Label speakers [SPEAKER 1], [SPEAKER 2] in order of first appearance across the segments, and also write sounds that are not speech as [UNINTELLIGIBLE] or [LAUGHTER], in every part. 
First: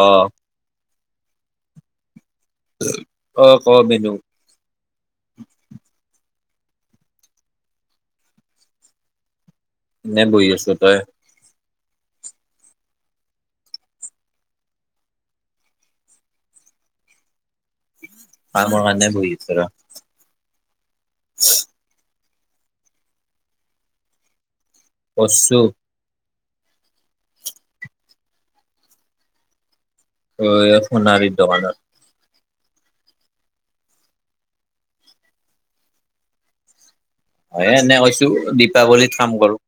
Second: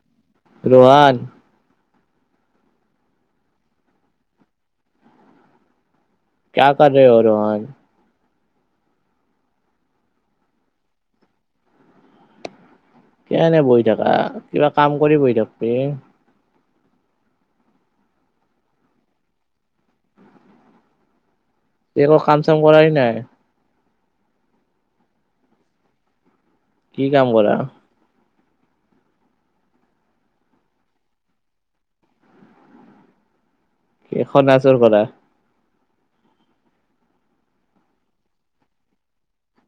[SPEAKER 1] অ'
[SPEAKER 2] ৰোহান।
[SPEAKER 1] অ ক মেনু [UNINTELLIGIBLE]
[SPEAKER 2] ক কৰ ৰোহান [UNINTELLIGIBLE]
[SPEAKER 1] নাই বহি আছোঁ তই।
[SPEAKER 2] কি এনে বহি থাকা কিবা কাম কৰি বহি থাকিবি।
[SPEAKER 1] কাম নাই কাৰণে বহি আছোঁ ৰস। উ [UNINTELLIGIBLE]
[SPEAKER 2] এই একো কাম চাম কৰই নাই।
[SPEAKER 1] কৰচু।
[SPEAKER 2] কি কাম কৰা।
[SPEAKER 1] অ' এই সোনাৰী দোকানত।
[SPEAKER 2] এই সনাাচৰ কলা।
[SPEAKER 1] হয় এনে কৈছো দীপাৱলীত কাম কৰোঁ।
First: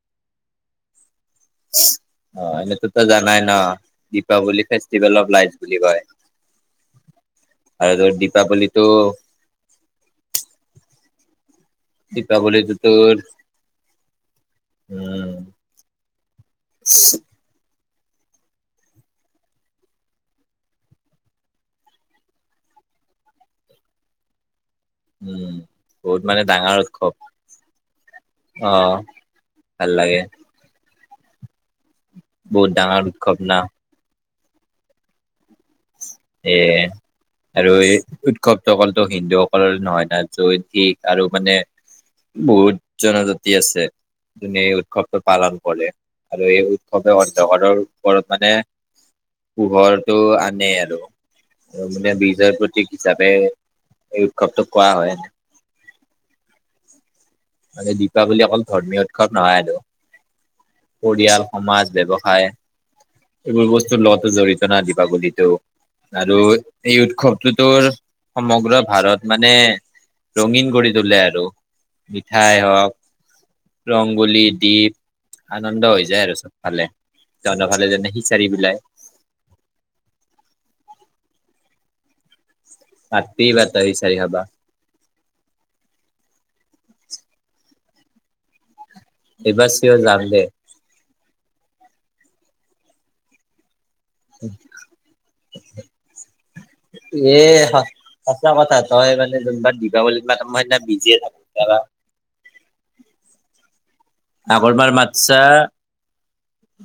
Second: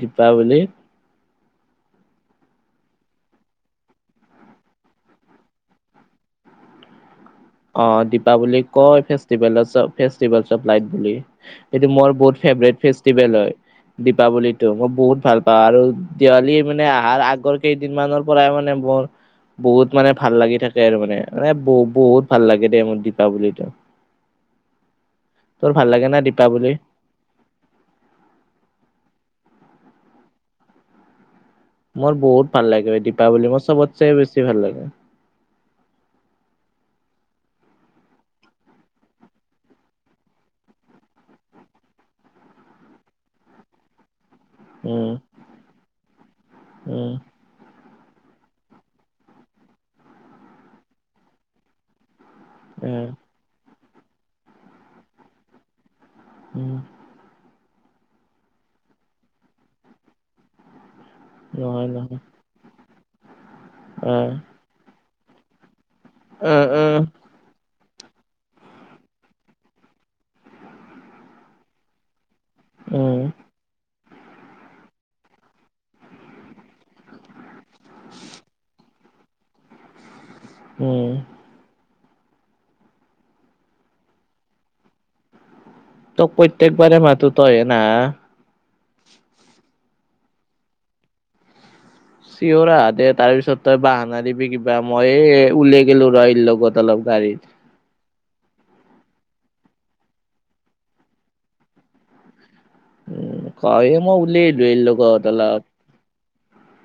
[SPEAKER 2] দীপাৱলী।
[SPEAKER 1] অ' এনেতো তই জানাই ন দীপাৱলী ফেষ্টিভেল অ লাইভ বুলি কয়। [UNINTELLIGIBLE] আৰু
[SPEAKER 2] অ'
[SPEAKER 1] তোৰ
[SPEAKER 2] দীপাৱলী
[SPEAKER 1] দীপাৱলীটো
[SPEAKER 2] কয় ফেেলে ল [UNINTELLIGIBLE] বুলি এইটো মোৰ বহুত
[SPEAKER 1] দীপাৱলীটো
[SPEAKER 2] ফেভৰেট
[SPEAKER 1] তোৰ
[SPEAKER 2] ফেষ্টিভেল হয়। দীপাৱলীতো মই বহুত
[SPEAKER 1] উম
[SPEAKER 2] ভাল পাওঁ। আৰু দিৱালী মানে আহাৰ আগৰ- কেইদিনমানৰ পৰাই মানে মোৰ বহুত মানে ভাল লাগি থাকে আৰু। মানে মানে ব বহুত- ভাল লাগে দে মোৰ দীপাৱলটো।
[SPEAKER 1] উম'
[SPEAKER 2] লাগে না
[SPEAKER 1] বহুত মানে
[SPEAKER 2] দীপাৱলী
[SPEAKER 1] ডাঙৰ উৎসৱ। অ' ভাল লাগে।
[SPEAKER 2] মোৰ বহুত ভাল লাগে
[SPEAKER 1] ডাঙৰ উৎসৱ
[SPEAKER 2] দীপাৱলী।
[SPEAKER 1] না
[SPEAKER 2] মোৰ চবতচে বেছি ভাল লাগে।
[SPEAKER 1] এ আৰু এই উৎসৱটো অকলে হিন্দুসকলৰ নহয় না য' শিখ আৰু মানে বহুত জনজাতি আছে এই
[SPEAKER 2] উম
[SPEAKER 1] উৎসৱটো পালন কৰে আৰু এই
[SPEAKER 2] উম
[SPEAKER 1] উৎসৱে অ [UNINTELLIGIBLE] ওপৰত মানে পোহৰটো আনে আৰু আৰু মানে বীজৰ প্ৰতীক
[SPEAKER 2] উম
[SPEAKER 1] হিচাপে এই উৎসৱটো কোৱা হয়নেক
[SPEAKER 2] উম
[SPEAKER 1] মানে দীপাৱলী অকল ধৰ্মীয় উৎসৱ নহয় আৰু পৰিয়াল
[SPEAKER 2] নহয়
[SPEAKER 1] সমাজ
[SPEAKER 2] নহয়
[SPEAKER 1] ব্যৱসায় এইবোৰ বস্তুৰ লগতে
[SPEAKER 2] আহ
[SPEAKER 1] জড়িত জানা দীপাৱলীটো আৰু
[SPEAKER 2] আহ
[SPEAKER 1] এই
[SPEAKER 2] আহ
[SPEAKER 1] উৎসৱটো তোৰ সমগ্ৰ ভাৰত মানে, ৰঙীন কৰি তোলে আৰু। মিঠাই হওক,
[SPEAKER 2] উম
[SPEAKER 1] ৰংগোলী দীপ- আনন্দ হৈ যায় আৰু চবফালে। তহঁতৰফালেটো দেখিছাই এইবিলাক।
[SPEAKER 2] উম
[SPEAKER 1] [UNINTELLIGIBLE]
[SPEAKER 2] তোক প্ৰত্যেকবাৰে মাতো তইয়ে নাহা?
[SPEAKER 1] এইবাৰ চিয়ৰ যাম দে।
[SPEAKER 2] চিয়ৰ আহা দে, তাৰপিছত তই বাহানা দিবি কিবা মই উলাই গে'লো ল'ৰাই লগত অলপ
[SPEAKER 1] এ
[SPEAKER 2] গাড়ীত।
[SPEAKER 1] সঁচা কথা। তই মানে যোনবাৰ দিপাৱলীত মাতা মইসেইদিনা বিজিয়ে থাকো। যোৱাবা
[SPEAKER 2] উম ক' এই মই ওলাই আহিল এই
[SPEAKER 1] আগৰবাৰ
[SPEAKER 2] লগত অলপ।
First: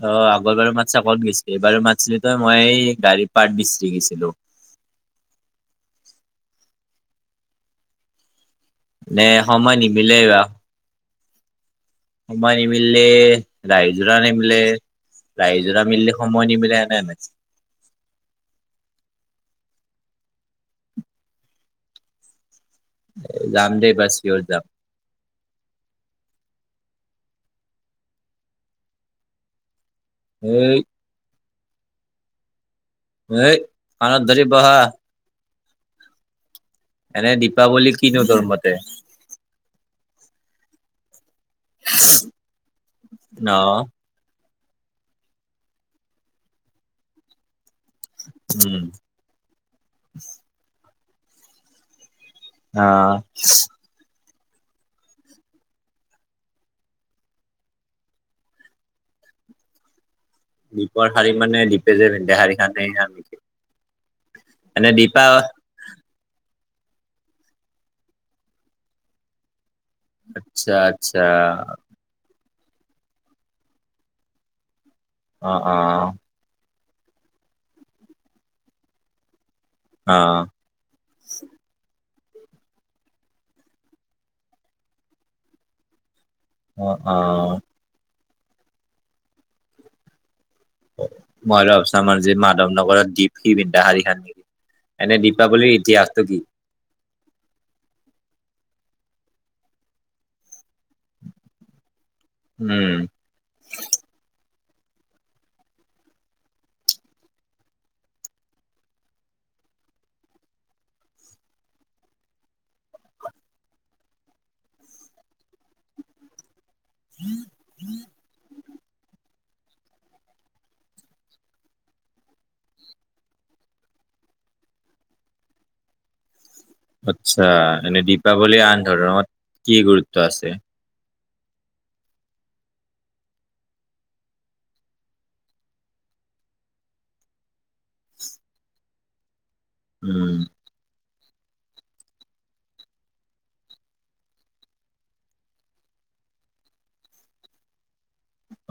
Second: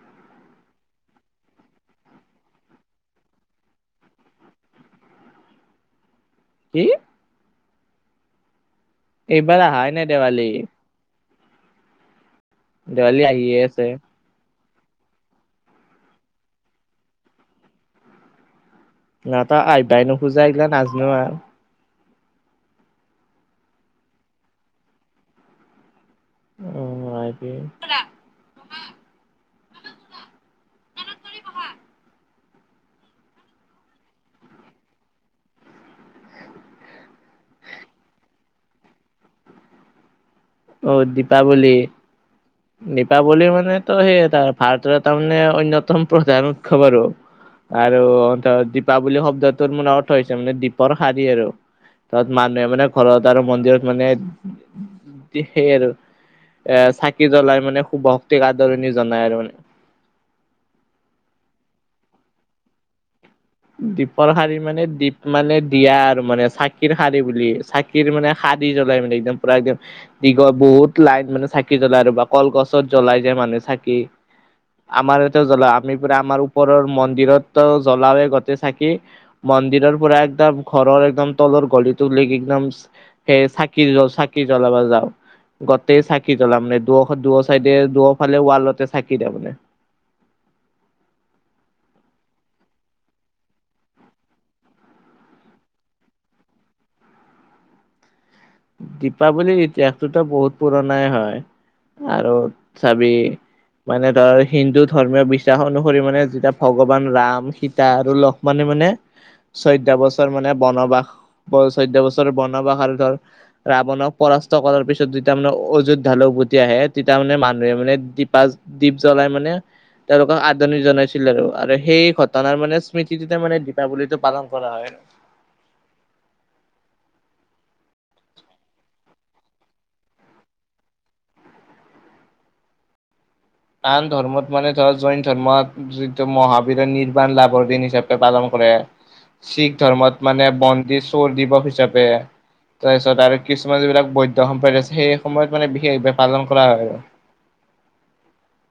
[SPEAKER 1] অঁ, আগৰ বাৰু মাতছা ক'ত গৈছিলি, এইবাৰো মাতছিলি তই মই এই গাড়ীৰ পাৰ্ট বিচাৰি গৈছিলোঁ।
[SPEAKER 2] কি?
[SPEAKER 1] নে
[SPEAKER 2] এইবাৰ
[SPEAKER 1] সময়
[SPEAKER 2] আহাই নাই
[SPEAKER 1] নিমিলে
[SPEAKER 2] দেৱালী
[SPEAKER 1] বাৰু। সময় নিমিলিলে
[SPEAKER 2] দেৱালী আহিয়ে আছে
[SPEAKER 1] ৰাইজ ৰা নিমিলে, ৰাইজৰা মিলিলে সময় নিমিলে এনে হৈ আছে।
[SPEAKER 2] না তই আহিবই নোখোজা এইগিলা নাজনো আৰু।
[SPEAKER 1] যাম দেই এইবাৰ চিয়ৰ যাম।
[SPEAKER 2] উম, আহিবি।
[SPEAKER 1] এই
[SPEAKER 2] ধৰি বহা।
[SPEAKER 1] এই, কাণত ধৰি বহা। এনে দীপাৱলী কিনো তোৰ মতে?
[SPEAKER 2] অ দীপাৱলী।
[SPEAKER 1] ন
[SPEAKER 2] দীপাৱলী মানে তোৰ সেই তাৰ ভাৰতৰ এটা মানে অন্যতম প্ৰধান উৎসৱ আৰু। আৰু সিহঁতৰ
[SPEAKER 1] উম
[SPEAKER 2] দীপাৱলীৰ শব্দটোৰ মানে অৰ্থ হৈছে মানে দীপৰ শাৰী আৰু। তাত মানুহে মানে
[SPEAKER 1] অ
[SPEAKER 2] ঘৰত আৰু মন্দিৰত মানে টি সেইয়ে আৰু এ চাকি জ্বলাই মানে শুভ শক্তিক আদৰণি জনাই আৰু মানে।
[SPEAKER 1] দীপৰ শাৰী মানে [UNINTELLIGIBLE]
[SPEAKER 2] দীপৰ শাৰী মানে
[SPEAKER 1] এনে
[SPEAKER 2] দীপ
[SPEAKER 1] দীপা
[SPEAKER 2] মানে দিয়া আৰু মানে চাকিৰ শাৰী বুলি। চাকিৰ মানে শাৰি জ্বলাই মানে একদম পুৰা একদম দীঘ
[SPEAKER 1] আচ্ছা
[SPEAKER 2] বহুত
[SPEAKER 1] আচ্ছা
[SPEAKER 2] লাইন মানে চাকি জ্বলাই। ৰ'বা কলগছত জ্বলাই যে মানুহ চাকি আমাৰোটো
[SPEAKER 1] অ
[SPEAKER 2] জ্বলাও।
[SPEAKER 1] অ
[SPEAKER 2] আমি পুৰা আমাৰ ওপৰৰ মন্দিৰতটো জ্বলাওয়ে গোতেই চাকি। মন্দিৰৰ
[SPEAKER 1] অ
[SPEAKER 2] পৰা একদম ঘৰৰ একদম তলৰ গলিটোলৈকে একদম সেই চাকি জ চাকি জ্বলাব যাওঁ। গোটেই চাকি জ্বলাম মানে
[SPEAKER 1] অ অ
[SPEAKER 2] দূৰহ্ দূৰ চাইডে দূৰফালে ৱালতে চাকি তাৰমানে।
[SPEAKER 1] মই লগচাম আৰু যে মাধৱনগৰত দীপ সি পিন্ধা শাৰী খন নেকি? এনে দীপাৱলীৰ ইতিহাসটো কি?
[SPEAKER 2] দীপাৱলীৰ ইতিহাসটোতো বহুত পুৰণাই হয় আৰু
[SPEAKER 1] উম
[SPEAKER 2] চাবি মানে ধৰ হিন্দু ধৰ্মীয় বিশ্বাস অনুসৰি মানে যেতিয়া ভগৱান ৰাম, সীতা আৰু লক্ষ্মণে মানে চৈধ্য বছৰ মানে বনবাস চৈধ্য বছৰ বনবাস আৰু ধৰ ৰাৱণক পৰাস্ত কৰাৰ পিছত যেতিয়া মানে অযোধ্যালৈ গৈ তেতিয়াহে তেতিয়া মানে মানুহে মানে দীপা দীপ্ জ্বলাই মানে তেওঁলোকক আদৰণি জনাইছিল আৰু আৰু সেই ঘটনাৰ মানে স্মৃতিটোতে মানে দীপাৱলীটো পালন কৰা হয়
[SPEAKER 1] আচ্ছা এনে দীপাৱলীৰ আন ধৰণত কি গুৰুত্ব আছে
[SPEAKER 2] আন ধৰ্মত মানে ধৰা জৈন ধৰ্মত যিটো মহাবীৰত নিৰ্বাণ লাভৰ দিন হিচাপে পালন কৰে শিখ ধৰ্মত
[SPEAKER 1] উম
[SPEAKER 2] মানে বন্দি চোৰ দিৱস হিচাপে তাৰপিছত আৰু কিছুমান যিবিলাক বৈদয় সম্প্ৰদ আছে সেই সময়ত মানে বিশেষভাৱে পালন কৰা হয় আৰু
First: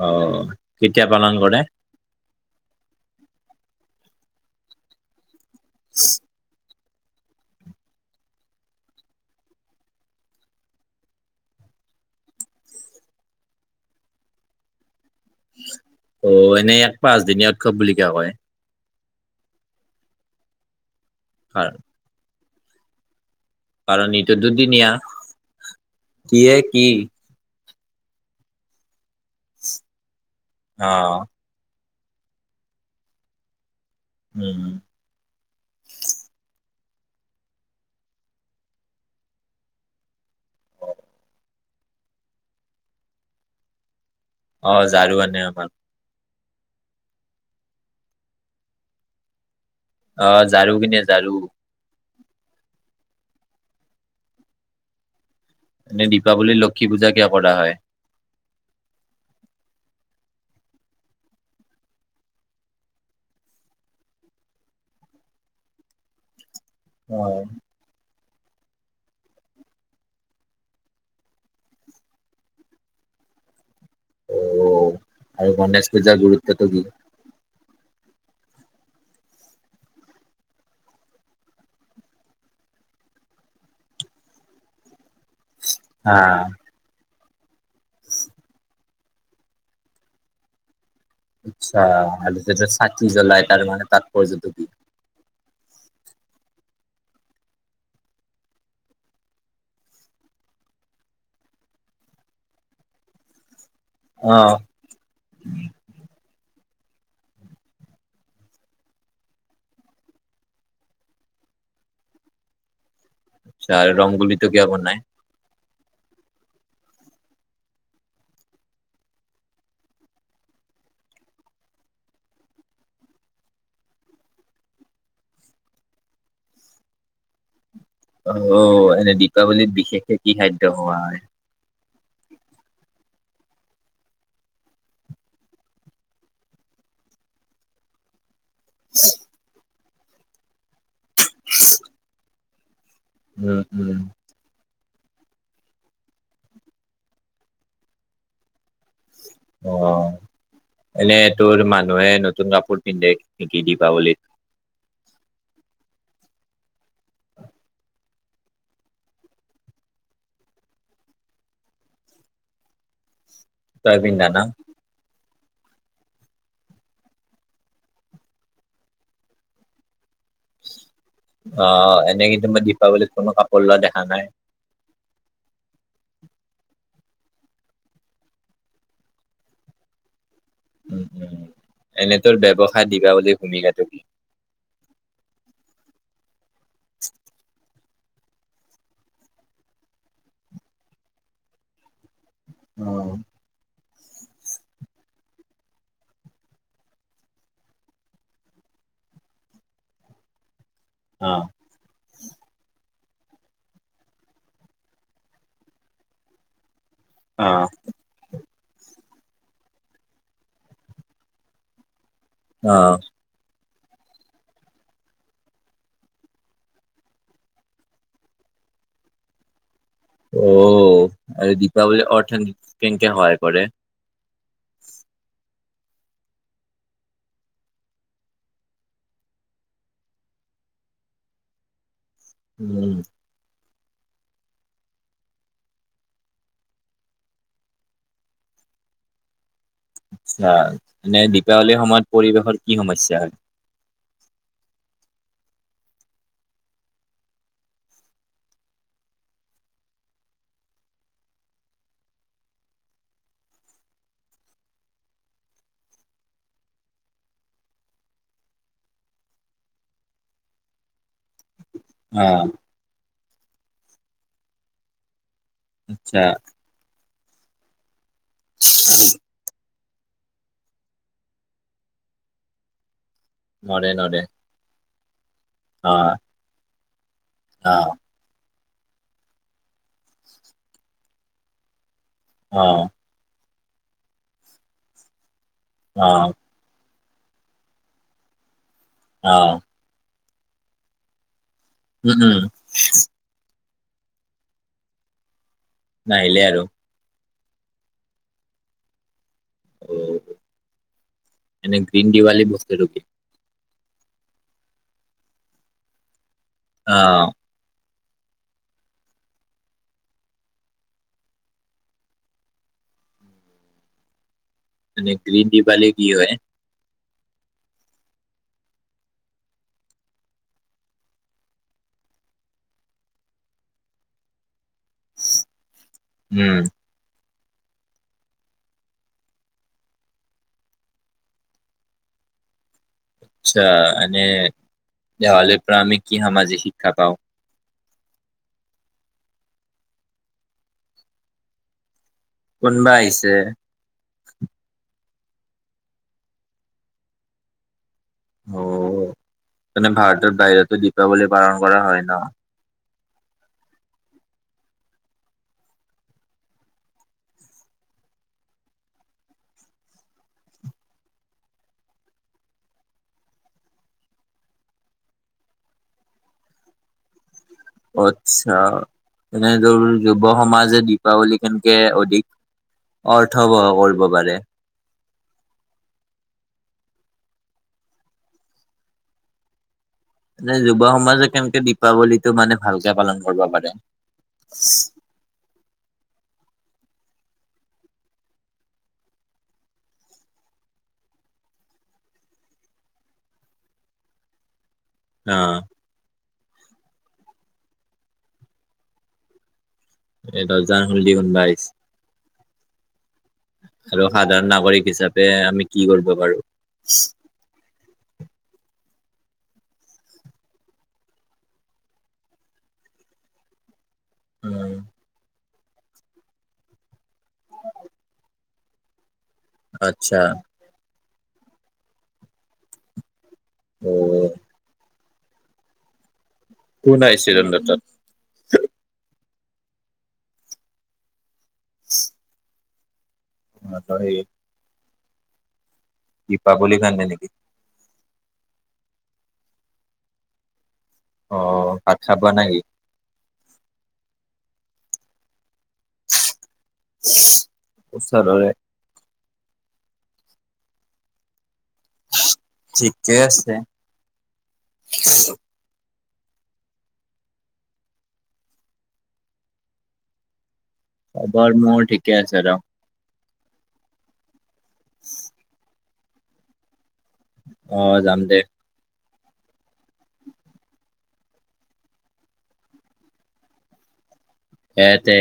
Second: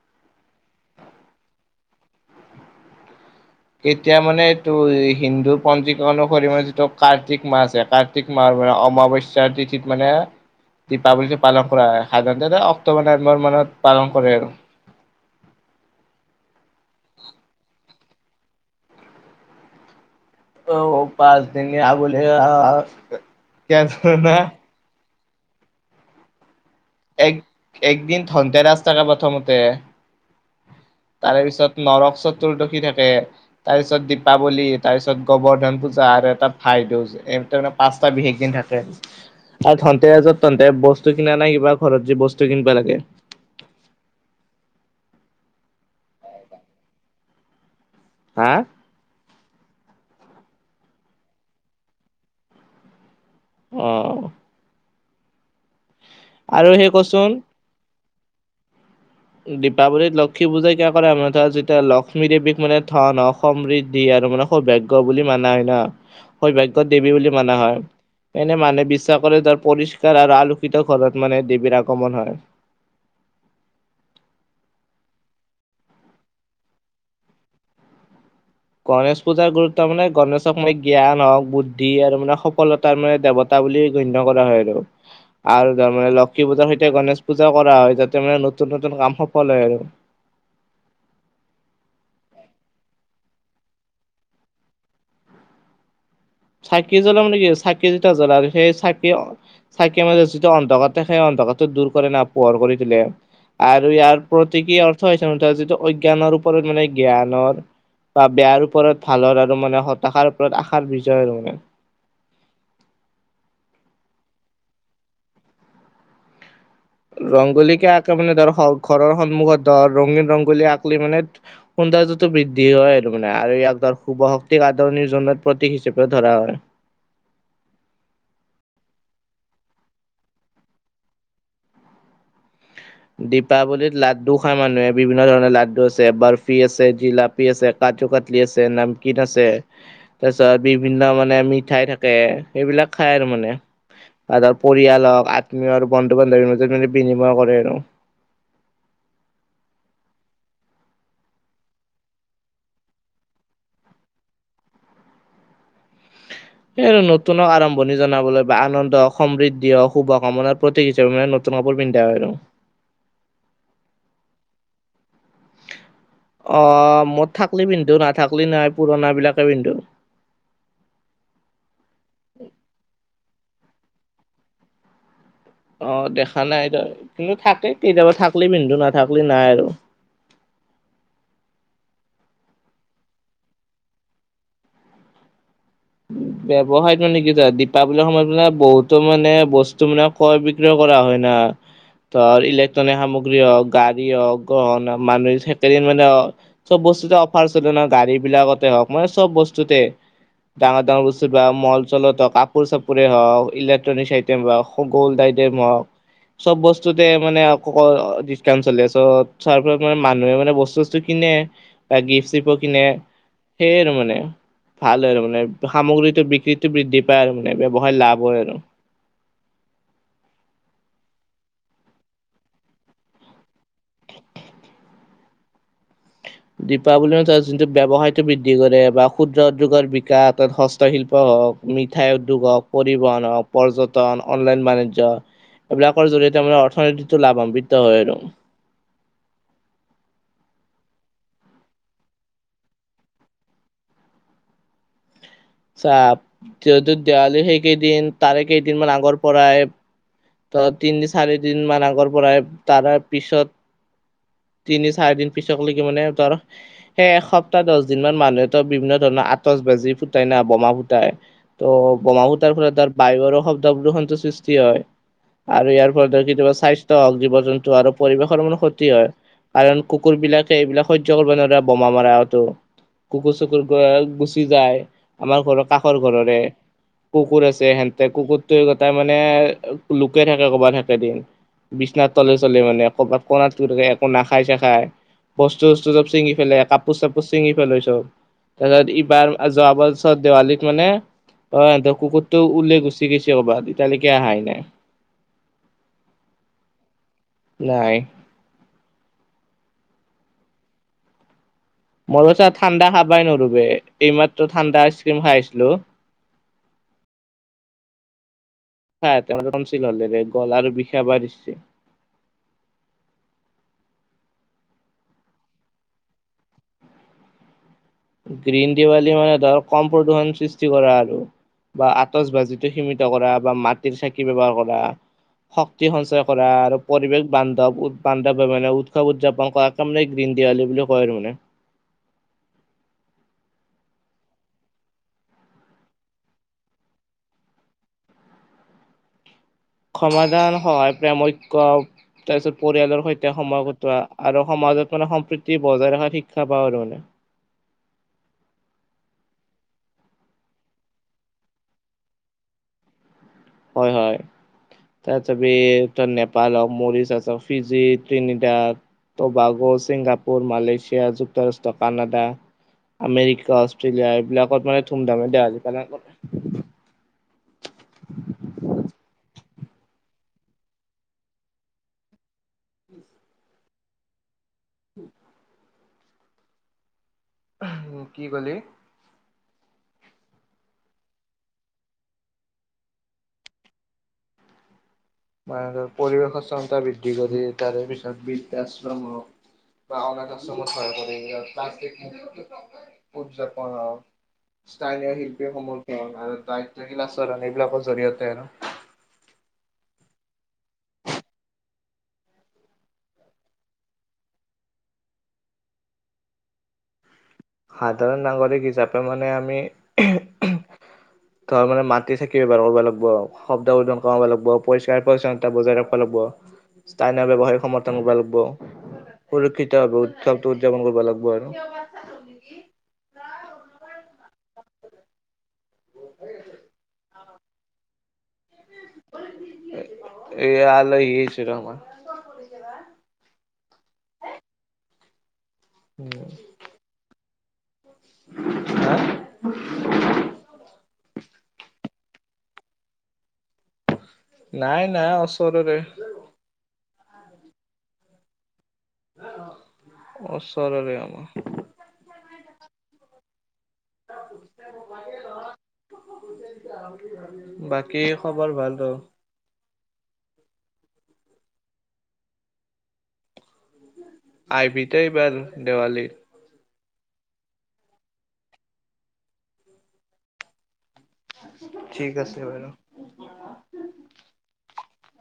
[SPEAKER 1] অঁ কেতিয়া পালন কৰে
[SPEAKER 2] কেতিয়া মানে তটো হিন্দু পঞ্জীখন ৰি মানে যিটো কাৰ্তিক মাহ আছে কাৰ্তিক মাহ মানে অমাৱশ্যাৰ তিথিত মানে দীপাৱলীটো পালন কৰা হয় সাধাৰণতে অক্টোবৰ নৱেম্বৰ মানত পালন কৰে আৰু
[SPEAKER 1] অ এনেই এক পাঁচদিনীয়া উৎসৱ বুলি কিয় কয়
[SPEAKER 2] অ পাঁচ দিন
[SPEAKER 1] কাৰ-
[SPEAKER 2] বলে
[SPEAKER 1] কাৰণ এইটো দুদিনীয়া দিয়ে কি
[SPEAKER 2] এক একদিন ধনতে ৰাস্তাককা প্ৰথমতে
[SPEAKER 1] অ
[SPEAKER 2] তাৰ পিছত নৰক চতুৰ্দশী থাকে তাৰ পিছত
[SPEAKER 1] উম
[SPEAKER 2] দীপাৱলী তাৰপিছত গোবৰ্ধন পূজা আৰু এটা ভাইদেউজাৰানে পাঁচটা বিশেষ দিন থাকে আৰু তনটে আজত তন্তে বস্তু কিনা নাই কিবা ঘৰত যি বস্তু কিনিবা লাগে
[SPEAKER 1] অ জাৰু আনে আমাৰ
[SPEAKER 2] হা
[SPEAKER 1] অ জঝাৰু কিনে জঝাৰু
[SPEAKER 2] অ
[SPEAKER 1] এনে দীপাৱলীৰ
[SPEAKER 2] আৰু
[SPEAKER 1] লক্ষী
[SPEAKER 2] সেই
[SPEAKER 1] পূজা কিয়
[SPEAKER 2] কচোন
[SPEAKER 1] কৰা হয়
[SPEAKER 2] দীপাৱলীত লক্ষ্মী পূজাই কিয় কৰে মানাৰ ধৰা যেতিয়া লক্ষ্মী দেৱক মানে ধনখ সমৃদ্ধি আৰু মানে সৌভাগয় বুলি মানা হয় ন সৌভাগয় দেৱী বুলি মানা হয় এনে মানুহ বিশ্বাস কৰে তৰ পৰিষ্কাৰ আৰু আলোকিত ঘৰত মানে দেৱীৰ আগমন হয়
[SPEAKER 1] অ আৰু গণেশ পূজাৰ গুৰুত্বটো কি
[SPEAKER 2] গণেশ পূজাৰ গুৰুত্ব মানে গণেশক মানে জ্ঞান হওক বুদ্ধি আৰু মানে সফলতাৰ মানে দেৱতা তটা বুলি গণ্য কৰা হয় আৰু
[SPEAKER 1] [INAUDIBLE]
[SPEAKER 2] আৰু তাৰমানে
[SPEAKER 1] হা
[SPEAKER 2] লক্ষী পূজাৰ সৈতে গণেশ পূজাও কৰা হয় যাতে মানে নতুন নতুন কাম সফল হয় আৰু
[SPEAKER 1] আচ্ছা আৰু চাকি জ্বলাই তাৰ মানে তাৎপৰ্যটো কি
[SPEAKER 2] চাকি জ্বলা মানে কি চাকি যেতি জ্বল আৰু সেই চাকি চাইকেল মাজ যিটো অন্ধকাৰে সেই অন্ধকাৰটো দূৰ কৰে ন পোহৰ কৰি দিলে আৰু ইয়াৰ প্ৰতিক অৰ্থ হৈছে তাৰ যিটো অজ্ঞানৰ ওপৰত মানে জ্ঞানৰ বা বেয়াৰ ওপৰত ভালৰ আৰু মানে হতাশাৰ ওপৰত আশাৰ বিজয় আৰু মানে
[SPEAKER 1] আছ আৰু ৰং গুলিতটো কিন নাই
[SPEAKER 2] ৰংগোলীিকে আঁকে মানে ধৰ ঘৰৰ সন্মুখত ধৰ ৰঙীন ৰংগলী আঁককলি মানে সৌন্দৰ্যটো বৃদ্ধি হয় আৰু মানে আৰু ইয়াক ধৰ শুভ শক্তিক আদৰণি জন প্ৰতীক হিচাপে ধৰা হয়
[SPEAKER 1] অ এনে দীপাৱলীত বিশেষকে কি খাদ্য হোৱা হয়
[SPEAKER 2] দীপাৱলীত লাড্ু খাই মানুহে বিভিন্ন ধৰণৰ লাড্ডু আছে বাৰফি আছে জিলাপ আছে কু কাটলি আছে নামকিন আছে তাৰ পিছত বিভিন্ন মানে মিঠাই থাক তাকে সেইবিলাক খাই আৰু মানে
[SPEAKER 1] উম, উম।
[SPEAKER 2] আৰু ধৰ পৰিয়াল হওক আত্মীয় আৰু বন্ধু বান্ধৱীৰ মাজত মানে বিনিময় কৰে আৰু
[SPEAKER 1] অ এনেই তোৰ মানুহে নতুন কাপোৰ পিন্ধে নিকি দিবা বুলিলিত
[SPEAKER 2] সেই নতুনক আৰম্ভণি জনাবলৈ বা আনন্দ সমৃদ্ধি শুভ কামনাৰ প্ৰতীক হিচাপে মানে। নতুন কাপোৰপিন্ধা আৰু।
[SPEAKER 1] তইপিন্দা না [INAUDIBLE]
[SPEAKER 2] অ' মই থাকলি পিন্ধো নাথাকলি নাই পুৰণ বিলাকে পিন্ধো।
[SPEAKER 1] অ' এনে কিন্তু দীপাৱলীত কোনো কাপোৰ লোৱা দেখা নাই।
[SPEAKER 2] অ' দেখা নাই তয় কিন্তু থাকে কেতিয়াবা থাকলি পিন্ধু নাথাকলি নাই আৰু।
[SPEAKER 1] উম উম, এনে তোৰ ব্যৱসায় দীপাৱলীৰ ভূমিকাটো কি?
[SPEAKER 2] ব্যয়ৱসায় মানে কিপ। বাবলু সময়ত মানে বহুতো মানে বস্তু মানে ক্ৰয় বিক্ৰয় কৰা হয় না। ত' ইলেক্ট্ৰনিক
[SPEAKER 1] অ'
[SPEAKER 2] সামগ্ৰী হওক, গাড়ী হওক গহনা মানুহে সেইকেইদিন মানে। চব বস্তুতে অফাৰ চলে ন, গাড়ী বিলাকতে হওক মানে চব বস্তুতে। ডাঙৰ ডাঙৰ বস্তু বা
[SPEAKER 1] অ'
[SPEAKER 2] মল- চলত কাপ। কাপোৰ চাপোৰে হওক ইলেক্ট্ৰনিক আইটেম হওক গ'ল্ড আইটেম হওক। চব বস্তুতে মানে আকৌ
[SPEAKER 1] অ'
[SPEAKER 2] ডি [UNINTELLIGIBLE] চলি আছ চৰত মানে মানুহে মানে বস্তু বস্তু কিনে বা গিফ্ট চিফ কিনে
[SPEAKER 1] অ'।
[SPEAKER 2] [UNINTELLIGIBLE] সেই আৰু মানে ভাল আৰু মানে। সামগ্ৰীতো বিক্ৰী বৃদ্ধি পায় আৰু মানে ব্যয়ৱসায় লাভ হয় আৰু।
[SPEAKER 1] অ' আৰু দীপাৱলী অৰ্থনীতি কেনেকে সহায় কৰে।
[SPEAKER 2] দীপাৱলীৰ যোনটো ব্যৱসায়তটো বৃদ্ধি কৰে বা ক্ষুদ্ৰ উদ্যোগৰ বিকাশ তাত হস্তশিল্প হওক। মিঠাই উদ্যোগ হওক
[SPEAKER 1] উম,
[SPEAKER 2] পৰিবহণ হওক। পৰ্যটন অনলাইন বাণিজ্য এইবিলাকৰ জৰিয়তে মানে অৰ্থনীতিটো লাভান্বিত হয় আৰু।
[SPEAKER 1] আচ্ছা মানে দীপাৱলীৰ সময়ত পৰিৱেশৰ কি সমস্যা হয়?
[SPEAKER 2] চাহ যিহেতু দেৱালীৰ সেই কেইদিন তাৰে কেইদিন মান আগৰ পৰাই। ত' তিনি- চাৰিদিন মান আগৰ পৰাই তাৰ পিছত। তিনি চাৰিদিন পিছক লকে মানে তৰ। সেই এসপ্তাহ দহ দিন মান মানুহেতো বিভিন্ন ধৰণৰ আতচ বাজি ফু। ফুটাই না বোমা ফুতাই ত' বোমা
[SPEAKER 1] অ'
[SPEAKER 2] ফুতাৰ ফ তাৰ। বায়ুৰো শব্দ গ্ৰহণটোো সৃষ্টি হয় আৰু ইয়াৰ ফল
[SPEAKER 1] আচ্ছা
[SPEAKER 2] ধৰ কেতিয়াবা স্বাস্থ। ওক, জীৱ - জন্তু আৰু পৰিৱেশৰ মানে ক্ষতি হয় কাৰণ। কুকুৰ বিলাকে এইবিলাক কৰিব নোৱাৰা বোমা মাৰতো কুকুৰ চুকুৰ।
[SPEAKER 1] নৰে নৰে
[SPEAKER 2] পি যায়, আমাৰ ঘৰৰ কাষৰ
[SPEAKER 1] অ'
[SPEAKER 2] ঘৰৰে কুকুৰ আছে
[SPEAKER 1] অ'
[SPEAKER 2] সিহতে কুকুৰ। গটাই মানে লোকে থাকে কবাত থাকে দিন বিছনাত তলে চলে মানে
[SPEAKER 1] অ'
[SPEAKER 2] কবাত। কনাত লুকাই একো নাখাই চখাই, বস্তু - চস্তু চব
[SPEAKER 1] অ'
[SPEAKER 2] চিঙি পেলাই। কাপোৰ চাপোৰ চিঙি পেলাই চব তাৰ পিছত এইবাৰ
[SPEAKER 1] অ'
[SPEAKER 2] যোৱ পাৰিছত দেৱালীত মানে অ'
[SPEAKER 1] উম, উম
[SPEAKER 2] কুকুৰটো ওলাই গুচি গৈছে ক'ৰবাত এতিালৈকে অহাই নাই।
[SPEAKER 1] নাহিলে আৰু।
[SPEAKER 2] নাই।
[SPEAKER 1] হয়।
[SPEAKER 2] মই অবশ্যে
[SPEAKER 1] বস্তুটো
[SPEAKER 2] ঠাণ্ডা
[SPEAKER 1] কি?
[SPEAKER 2] খাবাই নোৱাৰো'বে এইমাত্ৰ ঠাণ্ডা আইচক্ৰীম খাইছিলো।
[SPEAKER 1] অঁ।
[SPEAKER 2] হা তেচিল হলেৰে গল আৰু বিষা বা দিছে [UNINTELLIGIBLE]
[SPEAKER 1] গ্ৰীন দিপালি কি হয়।
[SPEAKER 2] গ্ৰীণ দিৱালী মানে ধৰক কম প্ৰদূষণ সৃষ্টি কৰা আৰু। বা আটচ ভাজিটো সীমিত কৰা বা মাটিৰ চাকি ব্যৱহাৰ কৰা। শক্তি সঞ্চয় কৰা
[SPEAKER 1] উম,
[SPEAKER 2] আৰু। পৰিৱেশ বান্ধৱ উৎ বান্ধৱে মানে উৎসৱ উদযাপন কৰাকে মানে গ্ৰীণ দিৱালী বুলি কয় আৰু মানে।
[SPEAKER 1] আচ্ছা এনে দেৱালীৰ পৰা আমি কি সামাজিক শিক্ষা পাওঁ?
[SPEAKER 2] সমাধান, সহায়, প্ৰেম, ঐক্য তাৰপিছত
[SPEAKER 1] কোনোবা
[SPEAKER 2] পৰিয়ালৰ
[SPEAKER 1] আহিছে
[SPEAKER 2] সৈতে সময় ক- টোৱা আৰু সমাজত মানে সম্প্ৰীতি বজাই ৰখাত শিক্ষা পাওঁ আৰু মানে।
[SPEAKER 1] অ মানে ভাৰতৰ বাহিৰতো দীপাৱলী পালন কৰা হয় ন?
[SPEAKER 2] হয় হয় তাৰছপি ত নেপাল মৰিচ আছ Fiji Trinidad Tobago, Singapore, Malaysia, যুক্তৰাষ্ট্ৰ, কানাডা, আমেৰিকা, অষ্ট্ৰেলিয়া এইবিলাকত মানে ধুম ধামে দেৱালী পালন ক
[SPEAKER 1] অ আচ্ছা এনে ধৰ যুৱ সমাজে দীপাৱলী কেনেকে অধিক অৰ্থব কৰিব পাৰে
[SPEAKER 2] উম কি কলি
[SPEAKER 1] এ যুৱ সমাজে কেনেকে দীপাৱলীটো মানে ভালকে পালন কৰিব পাৰে
[SPEAKER 2] মানে ধৰ পৰিৱেশৰ চমতা বৃদ্ধি কৰি তাৰে পিছত বৃদ্ধাশ্ৰম হক বা অনাথ আশ্ৰমত সহায় কৰে ইয়াৰ [UNINTELLIGIBLE] উদযাপন হওক। স্থানীয়
[SPEAKER 1] অ
[SPEAKER 2] শিল্পীসমূহ [UNINTELLIGIBLE] আৰু দায়িত্বশীল আচৰণ এইবিলাকৰ জৰিয়তে আৰু
[SPEAKER 1] এটা যা [UNINTELLIGIBLE] আৰু সাধাৰণ নাগৰিক হিচাপে আমি কি কৰিব পাৰো।
[SPEAKER 2] সাধাৰণ নাগৰিক হিচাপে মানে আমি [UNINTELLIGIBLE] ধৰ মানে মাটি চাকি ব্যৱহাৰ কৰিব লাগিব শব্দ উৰ্জন কৰাব লাগিব
[SPEAKER 1] উম
[SPEAKER 2] পৰিষ্কাৰ পৰিচ্ছন টা বজাই ৰাখবা লাগিব স্থানীয় ব্যৱসায়িক সমৰ্থন কবা লাগব। সুৰক্ষিত
[SPEAKER 1] আচ্ছা
[SPEAKER 2] উৎসৱটো উদযাপন কৰিব লাগিব আৰু
[SPEAKER 1] অ কোন আহিছিল হেনত তাত
[SPEAKER 2] এয়া আলহি আহিছে আৰ আমা
[SPEAKER 1] সিহঁত সেই
[SPEAKER 2] উম
[SPEAKER 1] দীপাবলি কাৰনে নেকি
[SPEAKER 2] হা
[SPEAKER 1] অ [UNINTELLIGIBLE] বোৱা নাই নি
[SPEAKER 2] নাই নাই ওচৰৰে
[SPEAKER 1] ওচৰৰে
[SPEAKER 2] ওচৰৰে আমা
[SPEAKER 1] ঠিকে আছে।
[SPEAKER 2] বাকী খবৰ ভালতো
[SPEAKER 1] খবৰ মোৰ ঠিকে আছে আৰ।
[SPEAKER 2] আহ বিত এইবাৰ দেৱালীত
[SPEAKER 1] অ যাম দে
[SPEAKER 2] ঠিক আছে বাৰু
[SPEAKER 1] এতে